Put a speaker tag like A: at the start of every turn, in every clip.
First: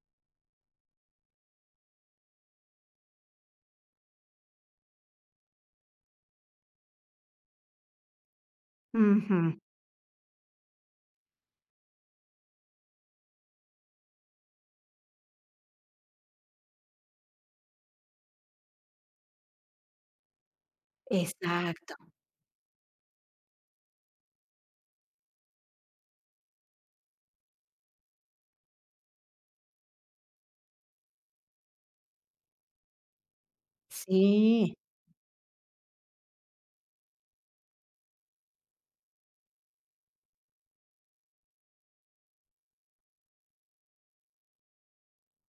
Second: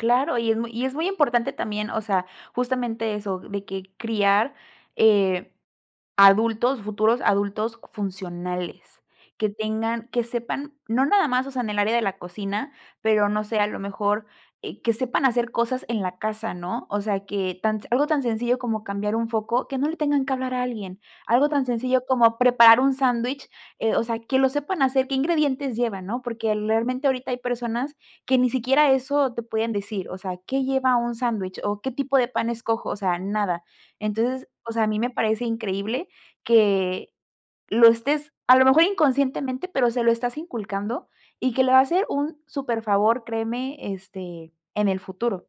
A: Claro, y es muy y es muy importante también, o sea, justamente eso, de que criar, eh, adultos, futuros adultos funcionales. Que
B: Ujú.
A: tengan que sepan, no nada más, o sea, en el área de la cocina, pero no sé, a lo mejor, eh, que sepan hacer cosas en la casa, ¿no? O sea, que tan algo tan sencillo como cambiar un foco, que no le tengan que hablar a alguien, algo tan
B: Exacto.
A: sencillo como preparar un sándwich, eh, o sea, que lo sepan hacer, qué ingredientes lleva, ¿no? Porque, realmente, ahorita hay personas que ni siquiera eso te pueden decir, o sea, ¿qué lleva un sándwich? ¿O qué tipo de pan escojo? O sea, nada. Entonces, o
B: Sí.
A: sea, a mí me parece increíble que lo estés a lo mejor inconscientemente, pero se lo estás inculcando, y que le va a hacer un superfavor, créeme, este, en el futuro.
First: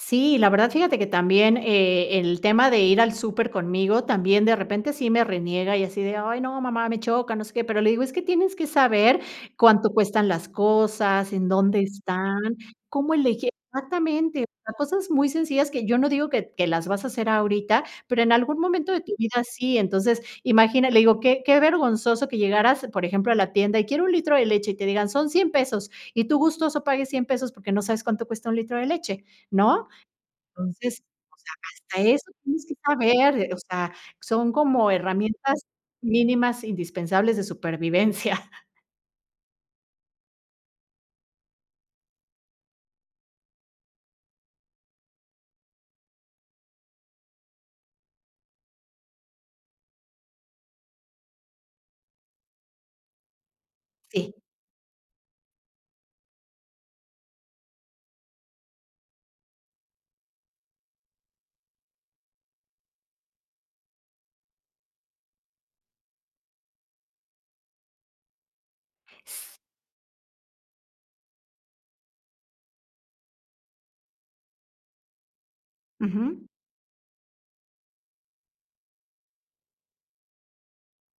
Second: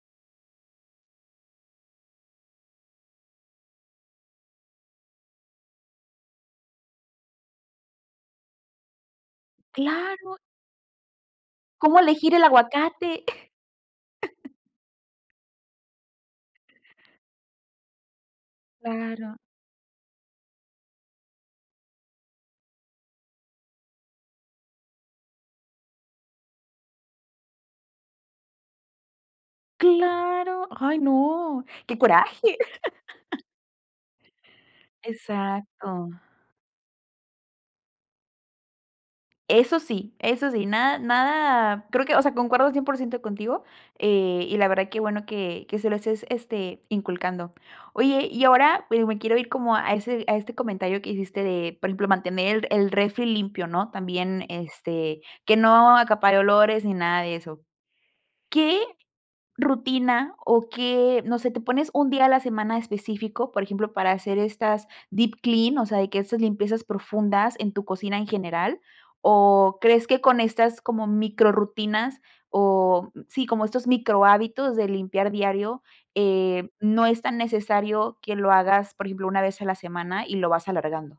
B: Sí, la verdad, fíjate que también, eh, el tema de ir al súper conmigo, también de repente sí me reniega, y así de: "Ay, no, mamá, me choca, no sé qué". Pero, le digo, es que tienes que saber cuánto cuestan
A: Claro
B: las cosas, en dónde
A: cómo elegir
B: están,
A: el
B: cómo
A: aguacate.
B: elegir exactamente, cosas muy sencillas, que yo no digo que que las vas a hacer ahorita, pero, en algún momento de tu
A: Claro.
B: vida sí. Entonces, imagina, le digo: "Qué qué vergonzoso que llegaras, por ejemplo, a la tienda, y quiero un litro de leche", y te digan: "Son $100 pesos", y tú gustoso pagues $100 pesos, porque, no sabes cuánto cuesta un litro de leche, ¿no?
A: Claro. Ay,
B: Entonces, o
A: no,
B: sea,
A: qué
B: hasta eso
A: coraje.
B: tienes que saber, eh, o sea, son como herramientas
A: Exacto.
B: mínimas indispensables de supervivencia.
A: Eso sí, eso sí, nada nada creo que, o sea, concuerdo 100% contigo, eh, y la verdad qué bueno que que se lo estés, este, inculcando. Oye, y ahora, pues, me quiero ir, como a ese a este comentario que hiciste de, por ejemplo, mantener el refri limpio, ¿no?
B: Sí.
A: También, este, que no acapare olores, ni nada de eso. ¿Qué rutina, o qué, no sé, te pones un día a la semana específico? Ejemplo, para hacer estas, deep clean, o sea, que esas limpiezas profundas en tu cocina en general, o crees que con estas, como micro rutinas, oh, sí, como estos micro hábitos de limpiar diario,
B: Ujú.
A: eh, no es tan necesario que lo hagas, por ejemplo, una vez a la semana y lo vas alargando.